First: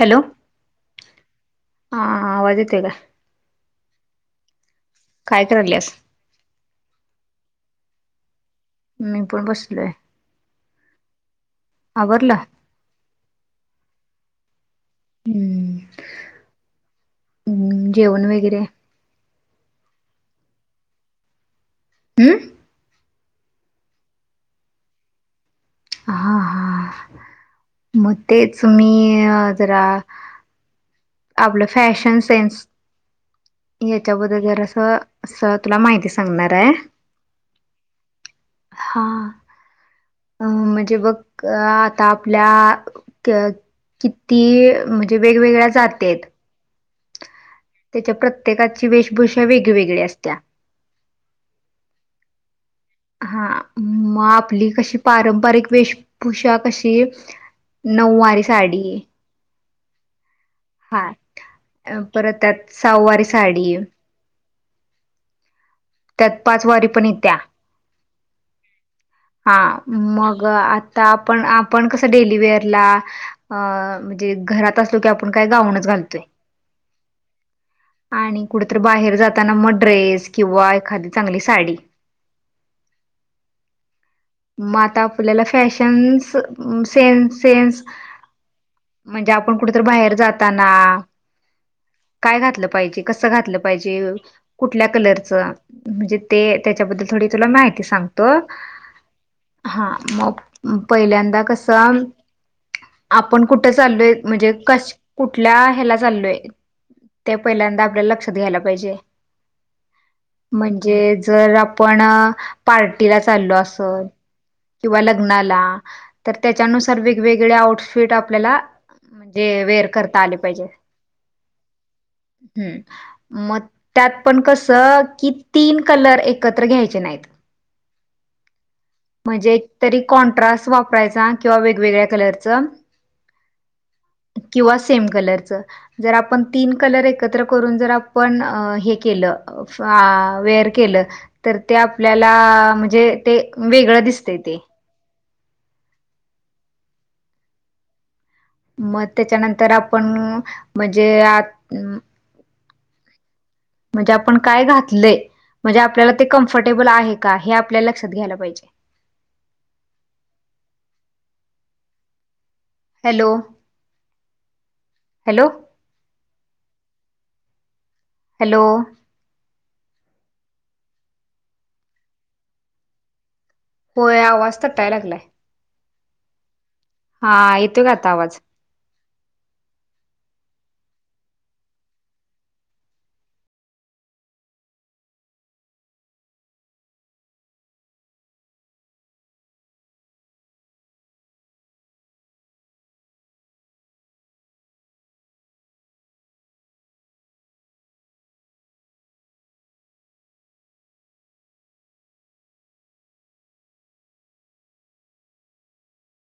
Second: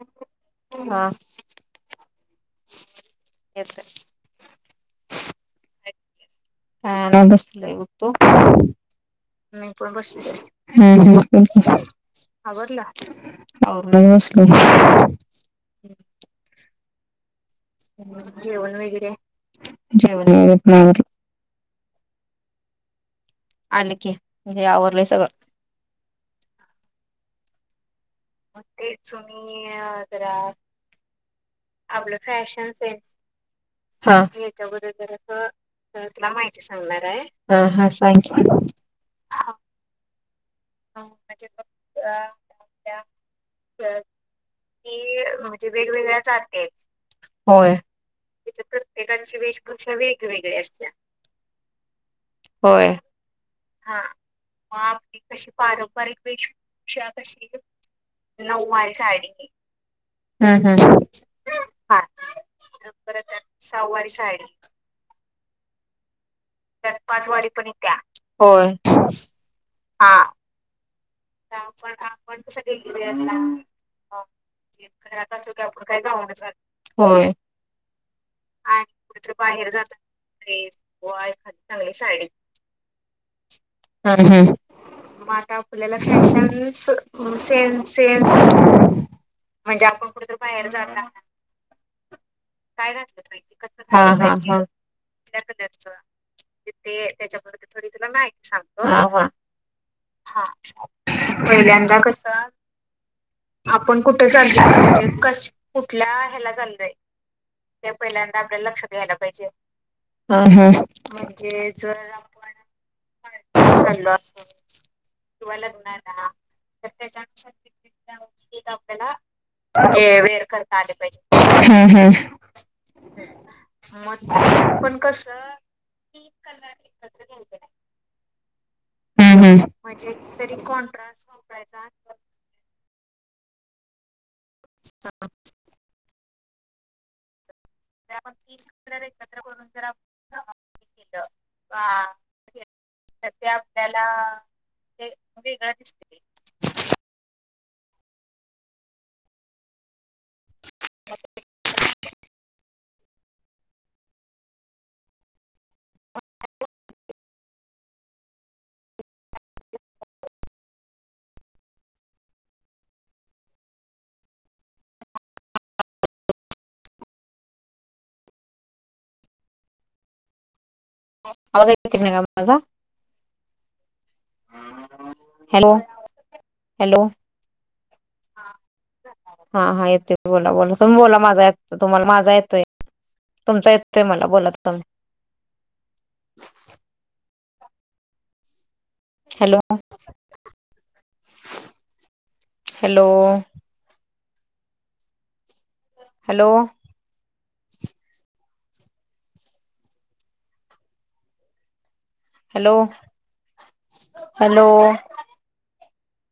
Hello.... हा... आवाज येतोय का? येतोय. काय करायलास? [unintelligible] बसलोय... तू?... मी पण बसलोय. हुं हुं [unintelligible] आवरलं? आवरलं... आवरून बसलोय. हम्म. हम्म वगैरे जेवण वगैरे? जेवण वगेरे [unintelligible] हुं? आलं की... हे आवरलंय सगळं. हा हा... मग तेच मी जरा. आपलं फॅशन सेन्स. हा... याच्याबद्दल मी ह्याच्याबददल जरासं असं तुला जरासं तुला सांगणार माहिती आहे सांगणार ए... हा हा सांग की. हां. अ म्हणजे बघ आता आपल्या किती म्हणजे वेगवेगळ्या जाती आहेत होय त्याच्या इथे प्रत्येकाची वेशभूषा वेगवेगळी असत्या वेगवेगळी असत्या होय हा मग आपली कशी पार पारंपारिक वेशभूषा कशी नऊवारी साडी हा परत त्या साववारी साडी त्यात पाच वारी पण येत्या हा मग ग आता पण आपण कसं डेलीवेअरला अ म्हणजे घरात असलो की आपण काय गाऊनच घालतोय होय आणि कुठेतरी बाहेर जाताना मग ड्रेस किंवा एखाद चांगली साडी म आता आपल्याला फॅशन चान्स सेन सेन्स म्हणजे आपण कुठेतरी बाहेर जाताना काय घातलं पाहिजे कसं घातलं पाहिजे आवरलं हम्म हम्म हा कुठल्या कलरच म्हणजे ते त्याच्याबद्दल थोडी तुला माहिती सांगतो हा मग पहिल्यांदा कसं आपण कुठं चाललोय म्हणजे कश कुठल्या ह्याला चाललोय ते पहिल्यांदा आपल्याला लक्षात घ्यायला पाहिजे पाहिजे म्हणजे जर आपण पार्टीला चाललो असल किंवा ल नाला तर त्याच्यानुसार वेगवेगळे आऊटफिट आपल्याला जे वेर करता आले पाहिजे हम्म हम्म हम् मग त्यात पण कस किती कलर एकत्र घ्यायचे नाहीत हम्म म्हणजे हम्म तरी कॉन्ट्रास वापरायचा किंवा वेगवेगळ्या कलरच किंवा सेम कलरच जर आपण तीन कलर एकत्र करून जर आपण हे केलं फा वेर केलं तर ते आपल्याला म्हणजे ते वेगळं दिसत ते [unintelligible] वेगळा दिसतोय मग त्याच्या नंतर आपण म्हणजे म्हणजे आपण काय घातलंय म्हणजे आपल्याला ते कम्फर्टेबल आहे का हे आपल्या लक्षात घ्यायला पाहिजे हॅलो हॅलो हॅलो [unintelligible] होय आवाज कटाया लागलाय हॅलो हॅलो हा येतोय का आता आवाज हा हा येतोय बोला बोला तुम्ही बोला माझा येतोय तुम्हाला माझा येतोय तुमचा येतोय मला बोलात तुम्ही hello hello hello hello hello